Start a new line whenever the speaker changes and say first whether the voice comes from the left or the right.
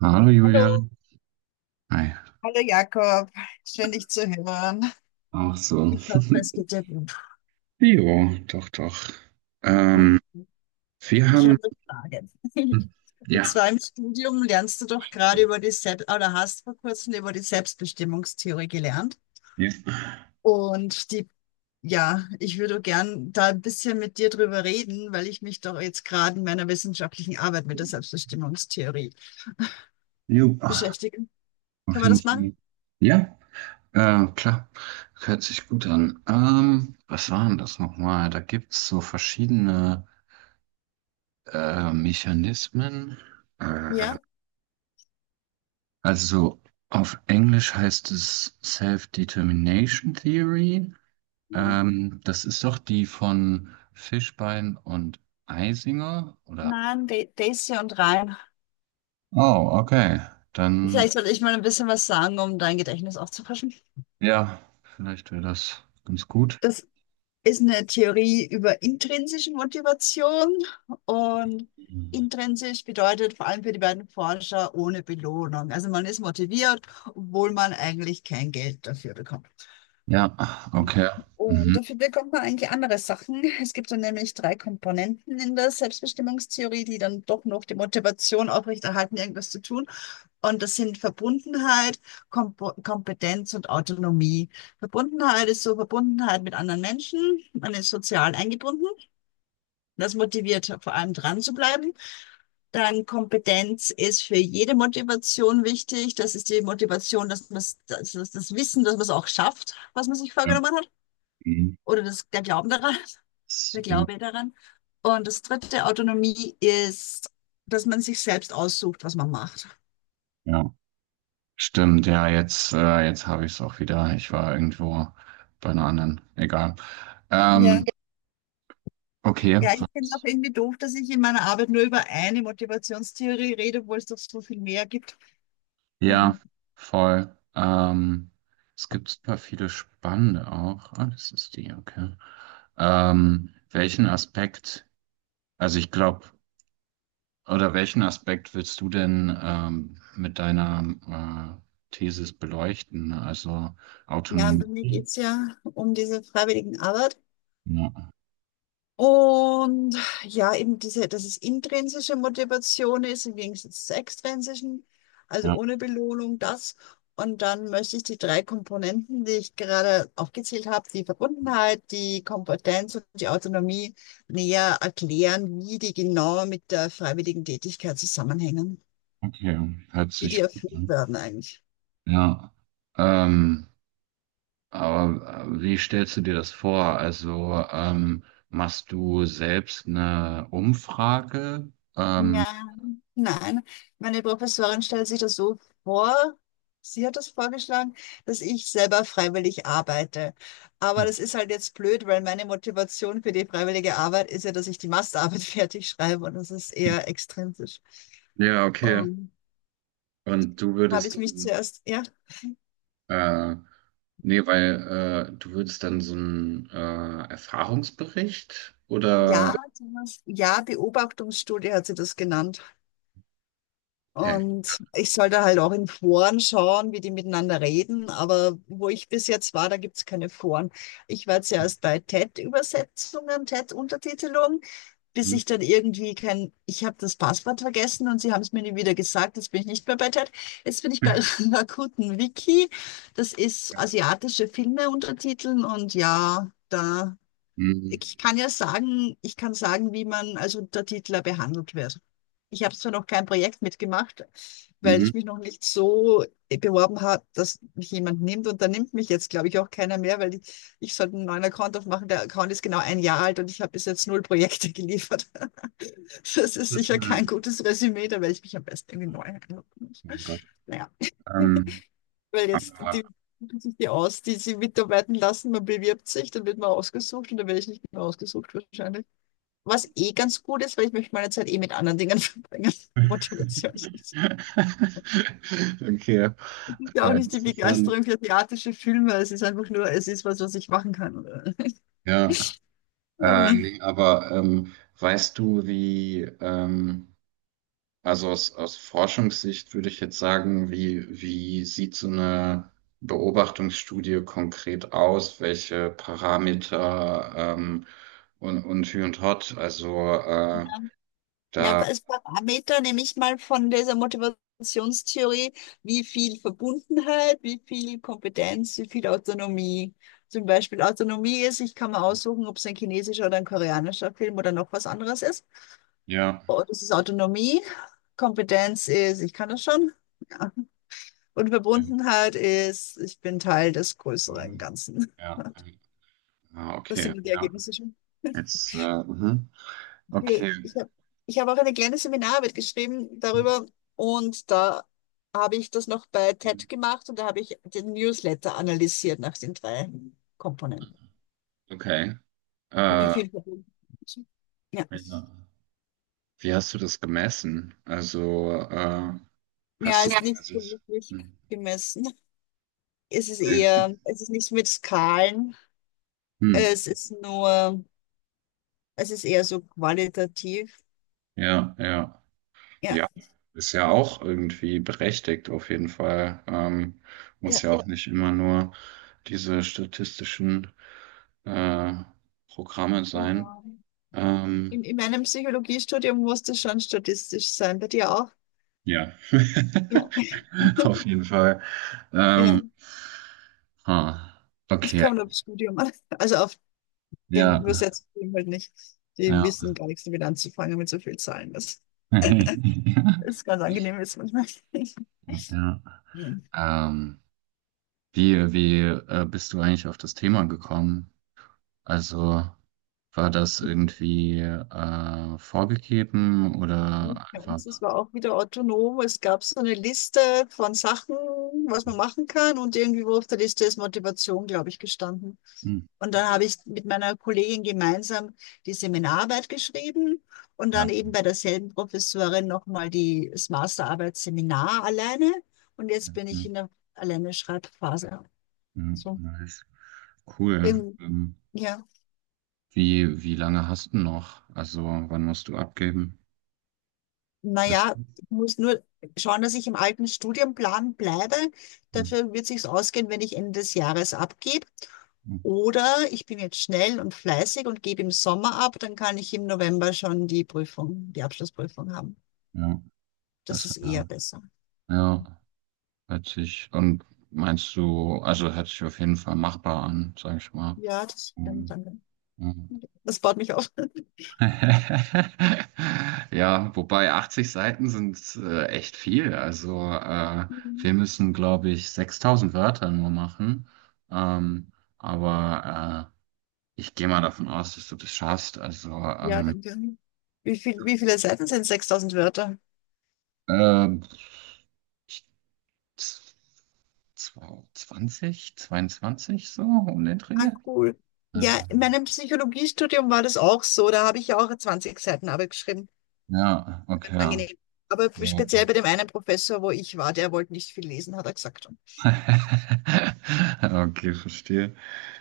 right: Hallo
left: Hallo,
right: Julian. Hi.
left: hallo Jakob, schön dich zu hören.
right: Auch so.
left: Ich hoffe, es geht dir gut.
right: Jo, doch, doch. Ähm, wir
left: Ich
right: haben,
left: habe eine Frage. Und
right: ja,
left: zwar im Studium lernst du doch gerade über die Selbst oder hast vor kurzem über die Selbstbestimmungstheorie gelernt.
right: ja,
left: Und die, ja, ich würde gern da ein bisschen mit dir drüber reden, weil ich mich doch jetzt gerade in meiner wissenschaftlichen Arbeit mit der Selbstbestimmungstheorie
right: jo,
left: beschäftige.
right: auf
left: Können wir
right: jeden
left: das machen?
right: Fall. Ja, klar, hört sich gut an. Was waren das nochmal? Da gibt es so verschiedene Mechanismen. Äh,
left: Ja?
right: also auf Englisch heißt es Self-Determination Theory.
left: Ja.
right: Das ist doch die von Fischbein und Eisinger, oder?
left: Nein, Daisy und Ryan.
right: Oh, okay. Dann,
left: Vielleicht sollte ich mal ein bisschen was sagen, um dein Gedächtnis aufzufrischen.
right: ja, vielleicht wäre das ganz gut.
left: Das ist eine Theorie über intrinsische Motivation und intrinsisch bedeutet vor allem für die beiden Forscher ohne Belohnung. Also man ist motiviert, obwohl man eigentlich kein Geld dafür bekommt.
right: Ja, okay.
left: Und
right: Mhm.
left: dafür bekommt man eigentlich andere Sachen. Es gibt dann nämlich drei Komponenten in der Selbstbestimmungstheorie, die dann doch noch die Motivation aufrechterhalten, irgendwas zu tun. Und das sind Verbundenheit, Kompetenz und Autonomie. Verbundenheit ist so Verbundenheit mit anderen Menschen. Man ist sozial eingebunden. Das motiviert vor allem dran zu bleiben. Dann Kompetenz ist für jede Motivation wichtig. Das ist die Motivation, dass man das, das Wissen, dass man es auch schafft, was man sich
right: Ja.
left: vorgenommen hat.
right: Mhm.
left: Oder das, der Glauben daran, der
right: Jo.
left: Glaube daran. Und das dritte, Autonomie, ist, dass man sich selbst aussucht, was man macht.
right: Ja. Stimmt, ja, jetzt, jetzt habe ich es auch wieder. Ich war irgendwo bei einer anderen. Egal.
left: Ja.
right: Ähm, okay.
left: Ja, ich finde es auch irgendwie doof, dass ich in meiner Arbeit nur über eine Motivationstheorie rede, obwohl es doch so viel mehr gibt.
right: Ja,
left: Mhm.
right: voll. Es gibt super viele spannende auch. Ah, das ist die, okay. Welchen Aspekt, also ich glaube, oder welchen Aspekt willst du denn mit deiner Thesis beleuchten? Also
left: Ja, bei
right: Autonomie?
left: mir geht es ja um diese freiwilligen Arbeit.
right: Ja,
left: Und ja, eben diese, dass es intrinsische Motivation ist im Gegensatz zur extrinsischen, also
right: ja,
left: ohne Belohnung, das. Und dann möchte ich die drei Komponenten, die ich gerade aufgezählt habe, die Verbundenheit, die Kompetenz und die Autonomie, näher erklären, wie die genau mit der freiwilligen Tätigkeit zusammenhängen.
right: okay, hört
left: Wie die
right: sich gut
left: erfüllt
right: an.
left: werden eigentlich.
right: Ja, ähm, aber wie stellst du dir das vor? Also machst du selbst eine Umfrage?
left: Ja. Nein, meine Professorin stellt sich das so vor, sie hat das vorgeschlagen, dass ich selber freiwillig arbeite. Aber das ist halt jetzt blöd, weil meine Motivation für die freiwillige Arbeit ist ja, dass ich die Masterarbeit fertig schreibe und das ist eher extrinsisch.
right: Ja, okay.
left: Und
right: Und du
left: habe ich
right: würdest,
left: mich zuerst, ja,
right: dann, nee, weil du würdest dann so einen Erfahrungsbericht oder?
left: ja, ja, Beobachtungsstudie hat sie das genannt.
right: Okay.
left: Und ich sollte halt auch in Foren schauen, wie die miteinander reden. Aber wo ich bis jetzt war, da gibt's keine Foren. Ich war zuerst bei TED-Übersetzungen, TED-Untertitelung, bis
right: Mhm.
left: ich dann irgendwie kein, ich habe das Passwort vergessen und sie haben es mir nie wieder gesagt. Jetzt bin ich nicht mehr bei TED. Jetzt bin ich bei Rakuten Wiki. Das ist
right: Ja.
left: asiatische Filme untertiteln und ja, da
right: Mhm.
left: ich kann ja sagen, ich kann sagen, wie man als Untertitler behandelt wird. Ich habe zwar noch kein Projekt mitgemacht, weil
right: Mhm.
left: ich mich noch nicht so beworben habe, dass mich jemand nimmt. Und da nimmt mich jetzt, glaube ich, auch keiner mehr, weil ich sollte einen neuen Account aufmachen. Der Account ist genau ein Jahr alt und ich habe bis jetzt null Projekte geliefert. Das
right: Das
left: ist
right: ist,
left: sicher kein
right: oh
left: gutes Resümee, da werde ich mich am besten irgendwie neu einloggen.
right: mein Gott.
left: Naja,
right: Ähm,
left: weil jetzt
right: aber,
left: die suchen sich die aus, die sie mitarbeiten lassen. Man bewirbt sich, dann wird man ausgesucht und dann werde ich nicht mehr ausgesucht wahrscheinlich. Was eh ganz gut ist, weil ich möchte meine Zeit eh mit anderen Dingen verbringen. Motivation ist nicht-
right: okay.
left: ist ja auch nicht die
right: Das ist dann
left: Begeisterung für asiatische Filme. Es ist einfach nur, es ist was, was ich machen kann. Oder?
right: ja,
left: Ja.
right: nee, aber weißt du, wie, also aus, aus Forschungssicht würde ich jetzt sagen, wie, wie sieht so eine Beobachtungsstudie konkret aus? Welche Parameter ähm, und Hü und Hott? Also
left: Ja,
right: da,
left: aber als Parameter nehme ich mal von dieser Motivationstheorie, wie viel Verbundenheit, wie viel Kompetenz, wie viel Autonomie. Zum Beispiel Autonomie ist, ich kann mir aussuchen, ob es ein chinesischer oder ein koreanischer Film oder noch was anderes ist.
right: ja,
left: Oh, das ist Autonomie. Kompetenz ist, ich kann das schon. Ja. Und
right: ähm,
left: Verbundenheit ist, ich bin Teil des größeren Ganzen.
right: ja, ah,
left: Das
right: okay,
left: sind die
right: ja,
left: Ergebnisse schon.
right: jetzt, mhm. Okay,
left: Ich habe ich hab auch eine kleine Seminararbeit geschrieben darüber und da habe ich das noch bei TED gemacht und da habe ich den Newsletter analysiert nach den drei Komponenten.
right: okay,
left: Wie
right: äh,
left: viel Verbundenheit? Ja.
right: ja. Wie hast du das gemessen? Also,
left: Ja,
right: hast du
left: ist
right: Ja,
left: nicht so
right: quasi.
left: wirklich
right: Hm.
left: gemessen. Es ist
right: Es gibt-
left: eher, es ist nicht mit Skalen,
right: Hm.
left: es ist nur, es ist eher so qualitativ.
right: Ja, ja.
left: Ja,
right: Ja, ist ja auch irgendwie berechtigt, auf jeden Fall. Muss
left: ja.
right: ja ja, auch nicht immer nur diese statistischen äh, Programme sein.
left: Genau.
right: Ähm,
left: In meinem Psychologiestudium musste schon statistisch sein. Bei dir auch?
right: ja,
left: Ja,
right: auf jeden Fall.
left: ja.
right: Ähm, ah,
left: Es
right: okay,
left: kommt aufs Studium an. Also auf dem
right: ja,
left: Übersetzungsstudium halt nicht. Die
right: ja.
left: wissen gar nichts damit anzufangen mit so viel Zahlen. Das ist ganz angenehm jetzt manchmal.
right: Ja, ja.
left: Mhm.
right: Ähm, wie, wie bist du eigentlich auf das Thema gekommen? Also war das irgendwie vorgegeben oder
left: Ja, es
right: einfach?
left: war auch wieder autonom. Es gab so eine Liste von Sachen, was man machen kann. Und irgendwo auf der Liste ist Motivation, glaube ich, gestanden.
right: Hm.
left: Und dann
right: Ja.
left: habe ich mit meiner Kollegin gemeinsam die Seminararbeit geschrieben und
right: Ja.
left: dann eben bei derselben Professorin nochmal die, das Masterarbeitsseminar alleine. Und jetzt bin ich
right: Mhm.
left: in der alleine Schreibphase.
right: Mhm.
left: So.
right: Nice. Cool.
left: Ähm, ja,
right: Wie, wie lange hast du noch? Also wann musst du abgeben? Weißt
left: naja,
right: du?
left: ich muss nur schauen, dass ich im alten Studienplan bleibe.
right: Mhm.
left: Dafür wird sich's ausgehen, wenn ich Ende des Jahres abgebe.
right: Mhm.
left: Oder ich bin jetzt schnell und fleißig und gebe im Sommer ab, dann kann ich im November schon die Prüfung, die Abschlussprüfung haben.
right: Ja,
left: Das
right: das
left: ist eher
right: war,
left: besser.
right: ja, hört sich, und meinst du, also hört sich auf jeden Fall machbar an, sag ich mal.
left: Ja, das stimmt. Danke.
right: Mhm.
left: Das baut mich auf.
right: Ja, wobei 80 Seiten sind echt viel. Also wir müssen, glaube ich, 6000 Wörter nur machen. Ähm, aber ich gehe mal davon aus, dass du das schaffst. Also
left: Ja, danke. Wie viele Seiten sind 6000 Wörter?
right: ähm, ich, z- 20, 22 so um den
left: Ah,
right: Dreh.
left: cool. Ja,
right: Also,
left: in meinem Psychologiestudium war das auch so. Da habe ich ja auch 20 Seiten Arbeit geschrieben.
right: ja,
left: Ganz
right: okay.
left: angenehm. Aber
right: Ja.
left: speziell bei dem einen Professor, wo ich war, der wollte nicht viel lesen, hat er gesagt.
right: Okay, verstehe.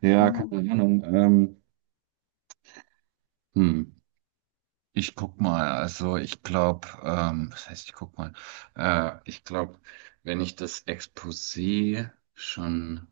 right: Ja,
left: Mhm.
right: keine Ahnung. Hm. Ich guck mal, also ich glaube, was heißt ich guck mal? Ich glaube, wenn ich das Exposé schon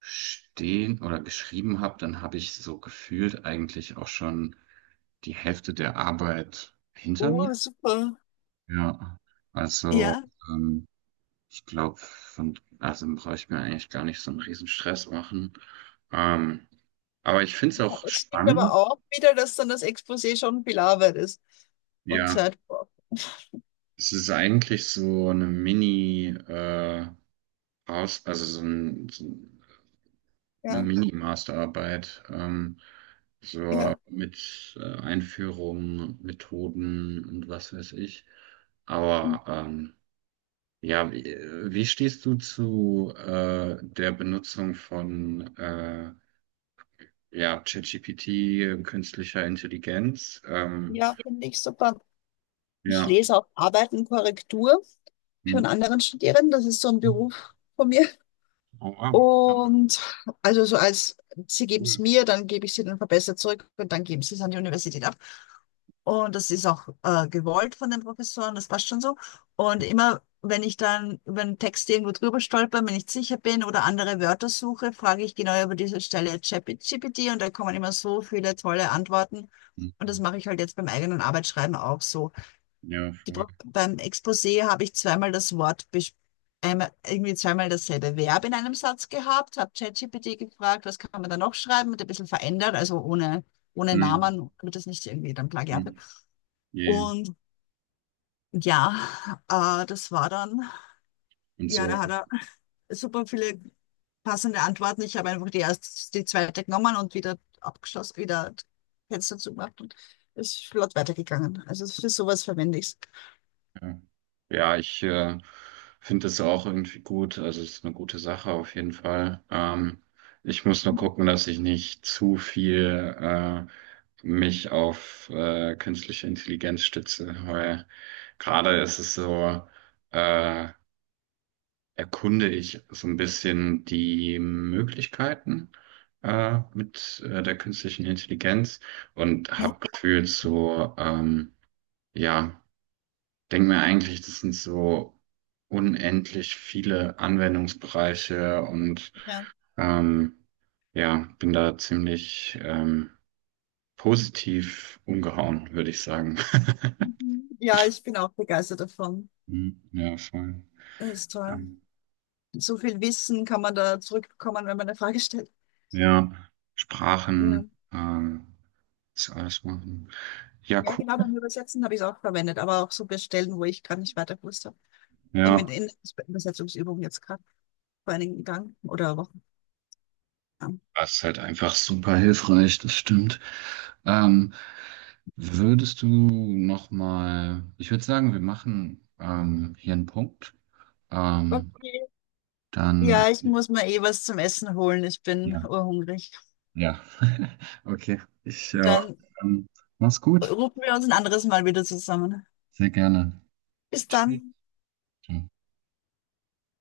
right: stehen oder geschrieben habe, dann habe ich so gefühlt eigentlich auch schon die Hälfte der Arbeit hinter mir.
left: Oh, super.
right: Ja, also
left: Ja,
right: ähm, ich glaube, von, also brauche ich mir eigentlich gar nicht so einen riesen Stress machen. Ähm, aber ich finde es auch
left: es stimmt aber
right: spannend.
left: auch wieder, dass dann das Exposé schon viel Arbeit ist und
right: Ja,
left: Zeit braucht.
right: es ist eigentlich so eine Mini, Aus, also so, ein, so eine
left: Ja,
right: Mini-Masterarbeit, so
left: ja.
right: mit Einführung, Methoden und was weiß ich. Aber ja, wie, wie stehst du zu der Benutzung von ja, ChatGPT, künstlicher Intelligenz?
left: Ja, finde ich super. Ich
right: Ja.
left: lese auch Arbeit und Korrektur für
right: Hm.
left: einen anderen Studierenden. Das ist so ein Beruf von mir.
right: Oh, wow.
left: Und also so als, sie
right: Ja,
left: geben es
right: cool.
left: mir, dann gebe ich sie dann verbessert zurück und dann geben sie es an die Universität ab. Und das ist auch gewollt von den Professoren, das passt schon so. Und immer, wenn ich dann über einen Text irgendwo drüber stolper, wenn ich nicht sicher bin oder andere Wörter suche, frage ich genau über diese Stelle ChatGPT und da kommen immer so viele tolle Antworten. Und das
right: Mhm.
left: mache ich halt jetzt beim eigenen Arbeitsschreiben auch so.
right: Ja, voll.
left: Beim Exposé habe ich zweimal das Wort, einmal, irgendwie zweimal dasselbe Verb in einem Satz gehabt, habe ChatGPT gefragt, was kann man da noch schreiben und ein bisschen verändert, also ohne, ohne
right: Mhm.
left: Namen, damit das nicht irgendwie dann Plagiat wird.
right: Mhm. Yeah.
left: Und ja, das war dann,
right: Und
left: ja, da
right: so.
left: hat er super viele passende Antworten. Ich habe einfach die zweite genommen und wieder abgeschlossen, wieder Fenster zugemacht und ist flott weitergegangen. Also für sowas verwende ich es.
right: Ja, ja, ich finde das auch irgendwie gut. Also es ist eine gute Sache auf jeden Fall. Ich muss nur gucken, dass ich nicht zu viel mich auf künstliche Intelligenz stütze, weil gerade ist es so, äh, erkunde ich so ein bisschen die Möglichkeiten mit der künstlichen Intelligenz und
left: Ja.
right: habe gefühlt so, ja denke mir eigentlich, das sind so unendlich viele Anwendungsbereiche und
left: Ja.
right: ähm, ja, bin da ziemlich positiv umgehauen, würde ich sagen.
left: Mhm. Ja, ich bin auch begeistert davon.
right: Mhm, ja, voll.
left: Das ist toll.
right: Ähm,
left: So viel Wissen kann man da zurückbekommen, wenn man eine Frage stellt.
right: ja,
left: Ja,
right: Sprachen, ähm, das alles machen. Ja,
left: ja genau,
right: cool.
left: beim Übersetzen habe ich es auch verwendet, aber auch so bei Stellen, wo ich gerade nicht weiter gewusst habe. in,
right: Ja,
left: in Übersetzungsübung jetzt gerade vor einigen Tagen oder Wochen. Ja.
right: das ist halt einfach super hilfreich, das stimmt. Ähm, würdest du noch mal, ich würde sagen, wir machen hier einen Punkt. Ähm,
left: Okay.
right: Dann,
left: Ja, ich muss mir eh was zum Essen holen. Ich bin
right: ja,
left: urhungrig.
right: ja. Okay, ich, ja,
left: Dann
right: dann mach's gut.
left: rufen wir uns ein anderes Mal wieder zusammen.
right: Sehr gerne.
left: Bis
right: Tschüss.
left: dann.
right: Ciao.